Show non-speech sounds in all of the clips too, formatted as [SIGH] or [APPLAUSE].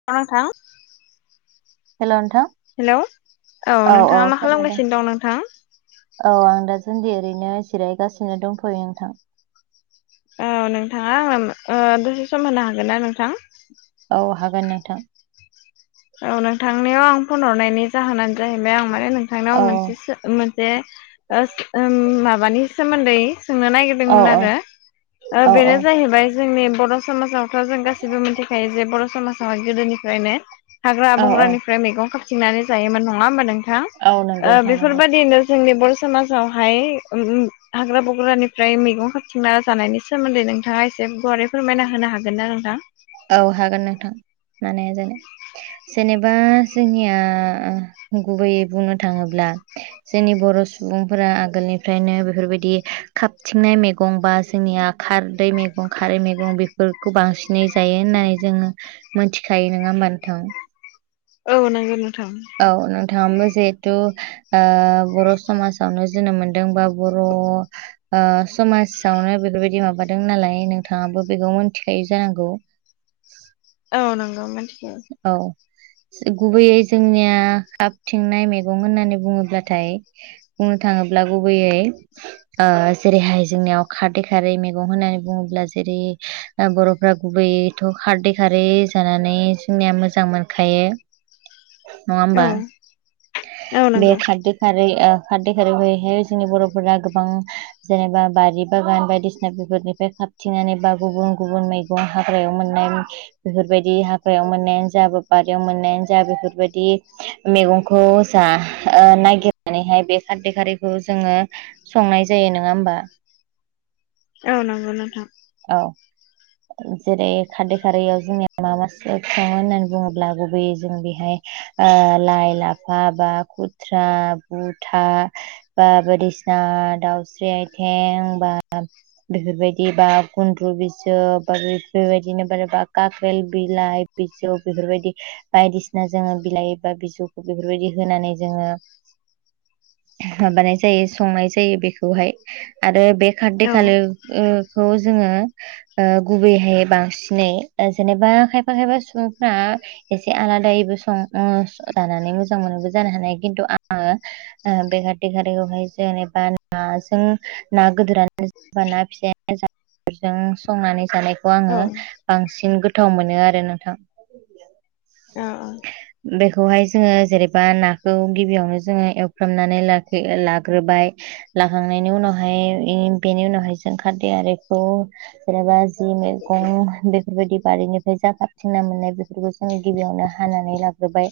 [INAUDIBLE] Hello नोंथां hello औ औ औ नोंथाङा मा खोनादों खालामगासिनो दं नोंथां? औ आं दासोनदि ओरैनो जिरायगासिनो दंफैयो नोंथां। औ नोंथाङा आङो दसे सम होनो हागोन ना नोंथां? औ हागोन नोंथां। औ नोंथांनियाव आं फन हरनायनि जाहोनानो जाहैबाय आं माने नोंथांनियाव औ मोनसे सो मोन से ओस ओम माबानि सोमोन्दै सोंनो औ नागिरदोंमोन आरो औ बेनो औ जाहैबाय जोंनि बर' समाजाव जों गासिबो मिन्थिखायो जे बर' समाजाव गोदोनिफ्रायनो हाग्रा औ औ बंग्रानि फ्राय मैगं खााबथिंनानै जायोमोन नङा होमबा नोंथां। औ ओ नंगौ नोंथां नंगौ बेफोरबायदिनो जोंनि बर' समाजावहाय ओम हाग्रा बग्रानिफ्राय मैगं खाारथिंना जानायनि सोमोन्दै नोंथाङा एसे गुवारै फोरमायना होनो हागोन ना नोंथां? औ हागोन नोंथां मानो हाया जानो। जेनेबा जोंनिया गुबैयै बुंनो थाङोब्ला जोंनि बर' सुबुंफोरा आगोलनिफ्रायनो बेफोरबायदि खाबथिंनाय मैगं बा जोंनिया खारदै मैगं खारै मैगं बेफोरखौ बांसिनै जायो होननानै जोङो मोन्थिखायो। नोङा होमबा नोंथां? औ नोंगौ नोंथां। औ नोंथाङा बो जिहेथु ओ बर' समाजावनो जोनोम मोनदों बा बर' ओ समाजावनो बेफोरबायदि माबादों नालाय नोंथाङाबो बेखौ मोन्थिखायो जानांगौ। औ नंगौ मिन्थिगौ। औ। गुबैयै जोंनिया हाबथिंनाय मैगं होननानै बुङोब्लाथाय बुंनो थाङोब्ला गुबैयै ओ जेरैहाय जोंनियाव खारदै खारै मैगं होननानै बुङोब्ला जेरै ओ बरफ्रा गुबैथ खारदै खारै जानानै जोंनिया मोजां मोनखायो नङा होमबा औ औ बे नंगौ खारदै खारै ओ खारदै खारै बैहाय जोंनि बरफोरा गोबां जेनेबा बारि बागान बायदिसिना बेफोरनिफ्राय खााबथिंनानै बा गुबुन गुबुन मै [UNINTELLIGIBLE] हाग्रायाव मोननाय [UNINTELLIGIBLE] बेफोरबायदि हाग्रायाव मोननायानो जा बारियाव मोननायानो जा बेफोरबायदि मैगं खौ जा ओ नागिरनानैहाय बे खारदै खारिखौ जोङो संनाय जायो नङा होमबा औ नंगौ नोंथां औ जेरै खारदै खारैयाव जोंनिया [UNINTELLIGIBLE] होननानै बुङोब्ला गुबैयै जों बेहाय ओ लाइ लाफा बा खुथ्रा गुथा बा बायदिसिना दाउस्रि आथें बा बेफोरबायदि बा गुन्द्रु बि [UNINTELLIGIBLE] बेबायदिनो [UNINTELLIGIBLE] गाख्रेल बिलाइ बिजौ बेफोरबायदि बायदिसिना जोङो बिलाइ बा बिजौखौ बेफोरबायदि होनानै जोङो माबानाय जायो संनाय जायो बेखौहाय आरो बे खारदै औ खारै ओ खौ जोङो ओ गुबैहाय बांसिनै ओ जेनेबा खायफा खायफा सुबुंफ्रा एसे आलादायैबो सं ओ जानानै मोजां मोनोबो जानो हानाय खिन्थु आङो ओ बे खारदै खारैखौहाय जेनेबा नाजों ना गोदोरानो बा फिसायानो जा [UNINTELLIGIBLE] संनानै जानायखौ आङो औ बांसिन गोथाव मोनो आरो नोंथां [UNINTELLIGIBLE] बेखौहाय जोङो जेरैबा नाखौ गिबियावनो जोङो एवफ्रामनानै लाखि लाग्रोबाय लाखांनायनि उनावहाय इ बेनि उनावहाय जों खारदै आरिखौ जेनेबा जि मैगं बे फोरबायदि बारिनिफ्राय जा खाबथिंना मोननाय बेफोरखौ जों गिबियावनो हानानै लाग्रोबाय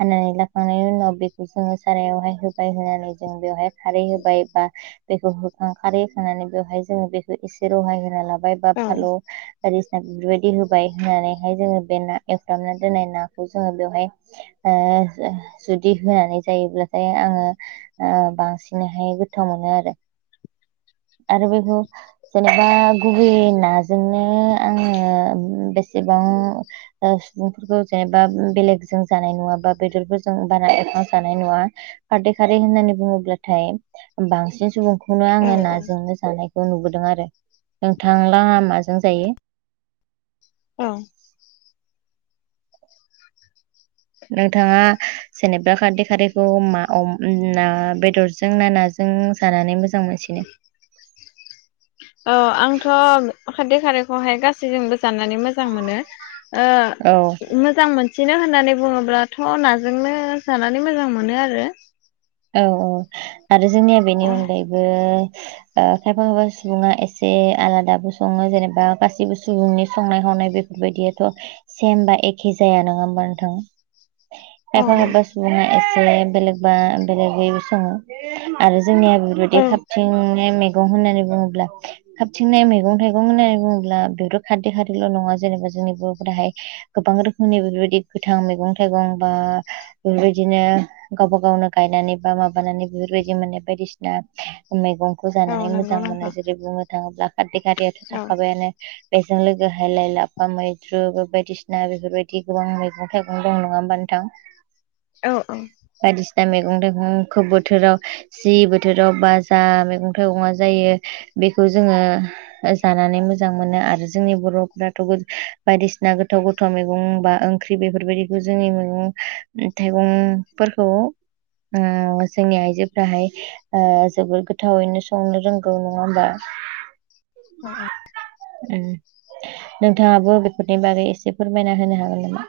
हानानै लाखांनायनि उनाव बेखौ जोङो सारायावहाय होबाय होनानै जों बेवहाय खारै होबाय बा बेखौ होखां खारै होखांनानै बेवहाय जोङो बेखौ एसे रहाय होना लाबाय बा फालौ औ बायदि [UNINTELLIGIBLE] होबाय होनानैहाय जोङो बे ना एवफ्रामना दोननाय नाखौ जोङो बेवहाय ओ जो जुदि होनानै जायोब्लाथाय आङो ओ बांसिनैहाय गोथाव मोनो आरो आरो बेखौ जेनेबा गुबैयै नाजोंनो आङो बेसेबां ओ सुबुंफोरखौ जेनेबा बेलेगजों जानाय नुआ बा बेदरफोरजों बारा एवना जानाय नुआ खारदै खारै होननानै बुङोब्लाथाय बांसिन सुबुं खौनो आङो औ नाजोंनो जानायखौ नुबोदों आरो नोंथांलहा माजों जायो औ नोंथाङा जेनेबा खारदै खारदैखौ मा अम ना बेदरजों ना नाजों जानानै मोजां मोजां मोनसिनो औ आंथ खारदै खारैखौहाय गासैजोंबो जाननानै मोजां मोनो औ ओ मोजां मोन सिनो होननानै बुङोब्लाथ नाजोंनो जानानै मोजां मोनो आरो औ औ आरो जोंनिया बेनि औ अनगायैबो ओ खायफा खायफा सुबुङा एसे आलादाबो सङो जेनेबा गासिबो सुबुंनि संनाय खावनाय बे बायदियाथ सेम बा एखे जाया नङा होमबा नोंथां [INAUDIBLE] खायफा खायफा सुबुङा एसे बेलेगबा बेलेगै सङो आरो जोंनिया नुदि औ खाबथिंनाय मैगं होननानै बुङोब्ला खाबथिंनाय मैगं थाइगं होननानै बुङोब्ला बेथ' खारदै खारैल' नङा जेनेबा जोंनि बर'फोराहाय गोबां रोखोमनि बेफोरबायदि गोथां मैगं थाइगं बा बेफोरबायदिनो गावबा गावनो गायनानै बा माबानानै बेफोरबायदि मोननाय बायदिसिना मैगंखौ औ जानानै नंगौ मोजां मोनो। नोंथां जेरै बुंनो थाङोब्ला खारदै खारैयाथ' औ थाखाबायानो बेजों लोगोहाय लाइ लाफा मैद्रुबो बायदिसिना बेफोरबायदि गोबां मैगं थाइगं दं, नङा होमबा नोंथां? औ औ। बायदिसिना मेगं थाइगंखौ बोथोराव जि बोथोराव बा जा मैगं थाइगंआ जायो बेखौ जोङो ओ जानानै मोजां मोनो आरो जोंनि बर'फ्राथ' गो बायदिसिना गोथाव गोथ थाव मेगं बा ओंख्रि बेफोरबायदिखौ जोंनि मैगं उम थाइगंफोरखौ ओ जोंनि आयजोफोराहाय आ जोबोर गोथावैनो संनो रोंगौ नङा होमबा? औ अ' उम नोंथाङाबो बेफोरनि बागै एसे फोरमायना होनो हागोन नामा?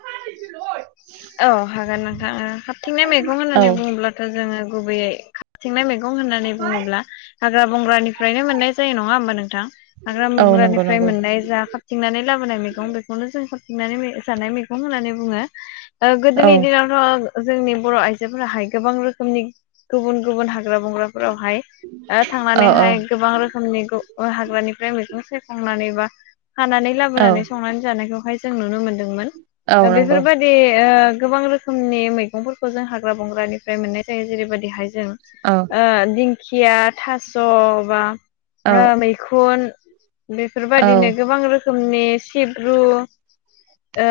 औ हागोन नोंथा ओ खाबथिंनाय मैगं औ होननानै बुङोब्लाथ' जोङो गुबैयै खाबथिंनाय मैग गं होननानै बुङोब्ला हाग्रा बंग्रानिफ्रायनो मोननाय जायो नङा होमबा नोंथां। हाग्रा औ नंगौ मोंग्रानिफ्राय नंगौ मोननाय जा खा थिंनानै लाबोनाय मैगं बेखौनो जों खाबथिंनानै जानाय मैगं होननानै बुङो। ओ औ गोदोनि दिनावथ' जोंनि बर' आइजोफोराहाय गोबां रोखोमनि गुबुन गुबुन हाग ग्रा बंग्राफोरावहाय ओ औ औ थांनानैहाय गोबां रोखोमनि गु अ' हाग्रानिफ्राय मैगं सायखंनानै बा हानानै औ लाबोनानै संनानै जानायखौहाय जों नुनो मोनदोंमोन। औ ओ नंगौ बेफोरबादि यो गोबां रोखोमनि मैगंफोरखौ जों हाग्रा बंग्रानिफ्राय मोननाय जायो। जेरै बादि हाय जों औ ओ दिंखिया थास' बा औ ओ मै खुन औ बेफोरबादिनो गोबां रोखोमनि सिब्रु ओ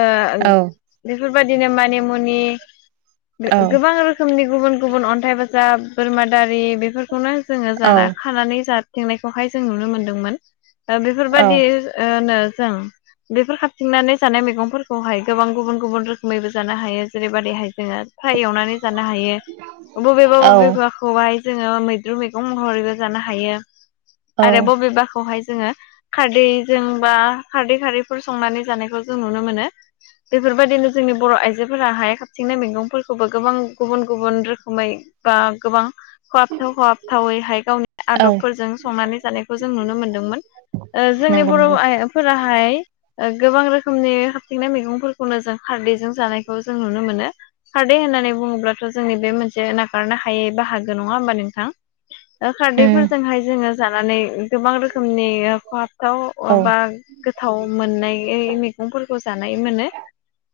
बेफोरबादिनो मानि मुनि औ गो-गोबां रोख खोमनि गुबुन गुबुन अन्थाइ बाजाब, बोरमा दारि बेफोरखौनो जोङो औ जाना खानानै जा थिंनायखौहाय जों नुनो मोनदोंमोन। ओ बेफोरबायदि औ ओ नो जों बेफोर खाबथिंनानै जानाय मैगंफोरखौहाय गोबां गुबुन गुबुन रोख खोमैबो जानो हायो। जेरै बादिहाय जोङो फ्राय एवनानै जानो हायो। बबेबा बबेबा खौहाय जोङो मैद्रु मैगं महरैबो जानो हायो। औ आरो बबेबाखौहाय जोङो। खारदैजों बा खारदै खारैफोर संनानै जानायखौ जों नुनो मोनो। बेफोरबादिनो जोंनि बर' आइजोफोरा हाय खाबथिंनो मैगंफोरखौबो गोबां गुबुन गुबुन रोखोमै बा गोबां खहाबथाव खहाबथावैहाय गावनि औ आदबफोरजों संनानै जानायखौ जों नुनो मोनदोंमोन। ओ जोंनि नंगौ बर' नंगौ आय ओ फोराहाय ओ गोबां रोखोमनि खाबथिंनाय मैगंफोरखौनो जों खारदैजों जानायखौ जों नुनो मोनो। खारदै होननानै बुङोब्लाथ' जोंनि बे मोनसे नागारनो हायै बाहागो नङा होमबा नोंथां। ओ उम खारदैफोरजोंहाय जोङो जानानै उम गोबां रोखोमनि फहाबथाव ओ औ बा गोथाव मोननायै मैगंफोरखौ जानाय मोनो।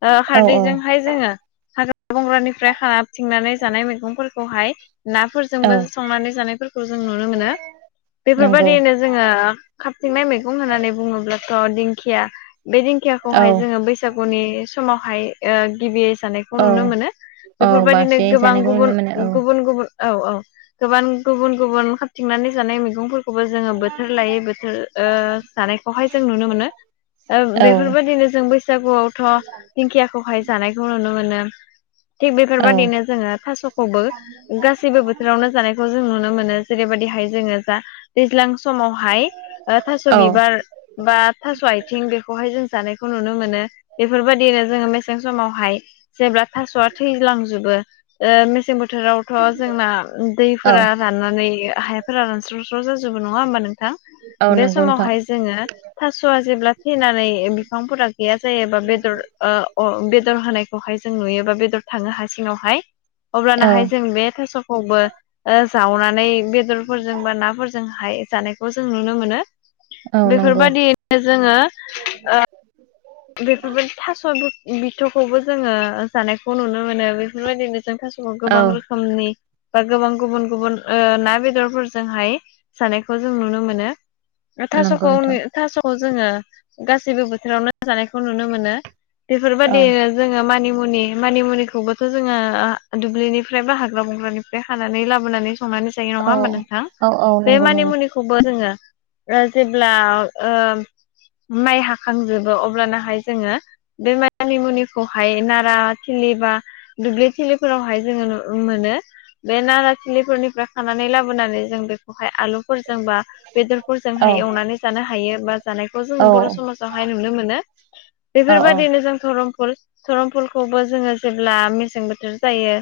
ओ औ औ खारदैजोंहाय जोङो हाग्रा बंग्रानिफ्राय खाबथिंनानै जानाय मैगंफोरखौहाय ना औ फोरजोंबो संनानै जानायफोरखौ जों नुनो मोनो। नंगौ बेफोरबादिनो जोङो खाबथिंनाय मैगं होननानै बुङोब्लाथ' दिंखिया बे औ दिंखियाखौहाय जोङो बैसागुनि समावहाय ओ गिबि जानायखौ औ नुनो मोनो। औ बेफोरबायदिनो बांसिनै गोबां जानायखौ नुनो गुबुन मोनो गुबुन गुबुन औ औ गोबां गुबुन गुबुन खाबथिंनानै जानाय मैगं खौबो जोङो बोथोर लायै बोथोर जानायखौहाय जों नुनो मोनो ओं औ बेफोरबायदिनो जों बैसागुआवथ' दिंखियाखौहाय जानायखौ नुनो मोनो थिग बेफोरबायदिनो जोङो थास'खौबो गासैबो बोथोरावनो जानायखौ जों नुनो मोनो जेरैबायदिहाय जोङो जा दैज्लां समावहाय थास' औ बिबार बा थास' आथिं बेखौहाय जों जानायखौ नुनो मोनो बेफोरबायदिनो जोङो मेसें समावहाय जेब्ला थास'आ थैलांजोबो मेसें बोथोराव थ' जोंना औ दैफोरा राननानै हाफोरा रानस्रावस्राव जाजोबो नङा होमबा नोंथां औ बे नंगौ नोंथां समावहाय जोङो थास'आ जेब्ला थैनानै बिफांफोरा गैया जायोबा बेदर ओ अ बेदर होनायखौहाय जों नुयोबा बेदर थाङो हासिङावहाय औ अब्लानाहाय जों बे थास'खौबो जावनानै बेदरफोरजों बा नाफोरजों हाय जानायखौ जों नुनो मोनो औ नंगौ बेफोरबायदिनो जोङो बेफोरबायदि थास' बिथ'खौबो जोङो जानायखौ नुनो मोनो बेफोरबायदिनो जों थास' अ औ गोबां रोखोमनि बा गोबां गुबुन गुबुन ओ ना बेदरफोरजोंहाय जानायखौ जों नुनो मोनो नंगौ थास'खौ नोंथां थास'खौ जोङो गासैबो बोथोरावनो जानायखौ नुनो मोनो औ बेफोरबादि जोङो मानिमुनि मानिमुनिखौबोथ' जोङो आ दुब्लिनिफ्राय बा हाग्रा बंग्रानिफ्राय खानानै लाबोनानै संनानै जायो औ होनबा नोंथां औ औ बे नंगौ नंगौ मानिमुनि खौबो जोङो ओ जेब्ला ओ माइ हाखांजोब अ अब्लानाहाय जोङो बे मानि मुनिखौहाय नारा थिलि बा दुब्लि थिलिफोरावहाय जोङो नु मोनो बे नाराथिलिफोरनिफ्राय खानानै लाबोनानै जों बेखौहाय आलुफोरजों बा औ बेदरफोरजोंहाय एवनानै जानो हायो बा जानायखौ औ जोङो बर' समाजावहाय नुनो मोनो औ बेफोरबायदिनो जों धरमफुल धरमफुलखौबो जोङो जेब्ला मेसें बोथोर जायो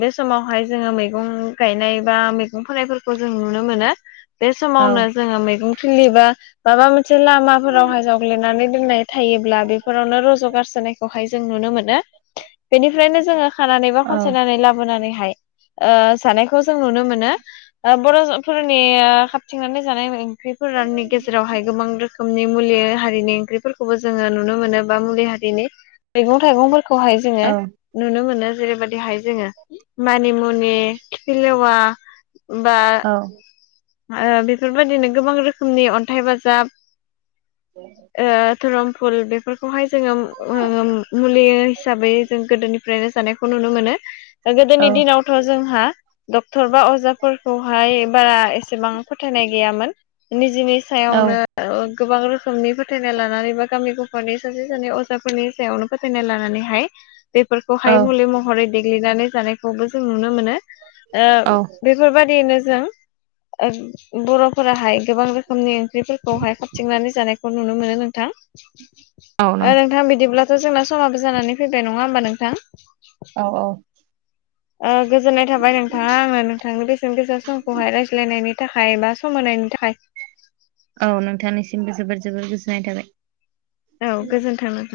बे समावहाय जोङो मैगं गायनाय बा मैगं फोनायफोरखौ जों नुनो मोनो बे औ समावनो जोङो मैगं थिलि बा माबा मोनसे लामाफोरावहाय जावग्लिनानै दोननाय थायोब्ला बेफोरावनो रज' गारसोनायखौहाय जों नुनो मोनो बेनिफ्रायनो जोङो [UNINTELLIGIBLE] [INAUDIBLE] बर'फोरनि खाबथिंनानै जानाय ओंख्रिफोरनि गेजेरावहाय गोबां रो रोखोमनि मुलि हारिनि ओंख्रिफोरखौबो जोङो नुनो मोनो बा मुलि हारिनि मैगं थाइगंफोरखौ खौहाय जोङो औ नुनो मोनो जेरैबायदिहाय जोङो मानिमुनि खिफिलेवा बा बेफोरबायदिनो गोबां रोखोमनि अन्थाइ बाजाब ओ धरफुल बेफोरखौहाय जोङो मुलि हिसाबै जों गोदोनि फनो [UNINTELLIGIBLE] जानायखौ नुनो मोनो गोदोनि दिनावथ' जोंहा डक्टर बा अजाफोरखौहाय बारा बेसेबां फोथायनाय गैयामोन निजेनि सायावनो गोबां रोखोमनि फोथायनाय लानानै गामि गफानि सासे सानै अजाफोरनि सायावनो फोथायनाय लानानैहाय बेफोरखौहाय औ मुलि महरै देग्लिनानै जानायखौबो जों नुनो मोनो ओ बेफोरबादियैनो जों बर'फोराहाय गोबां रोखोमनि फोरखौहाय खाबथिंनानै जानायखौ नुनो मोनो नोंथां नोंथां बिदिब्ला द' जोंना समाबो जानानै फैबाय नङा होनोमबा नोंथां औ औ गोजोननाय थाबाय नोंथाङा आङो नोंथांनि बेसेन गोसा समखौहाय रायज्लायनायनि थाखाय बा सम होनायनि थाखाय औ नोंथांनिसिमबो जोबोर जोबोर गोजोननाय थाबाय औ गोजोन्थों नोंथां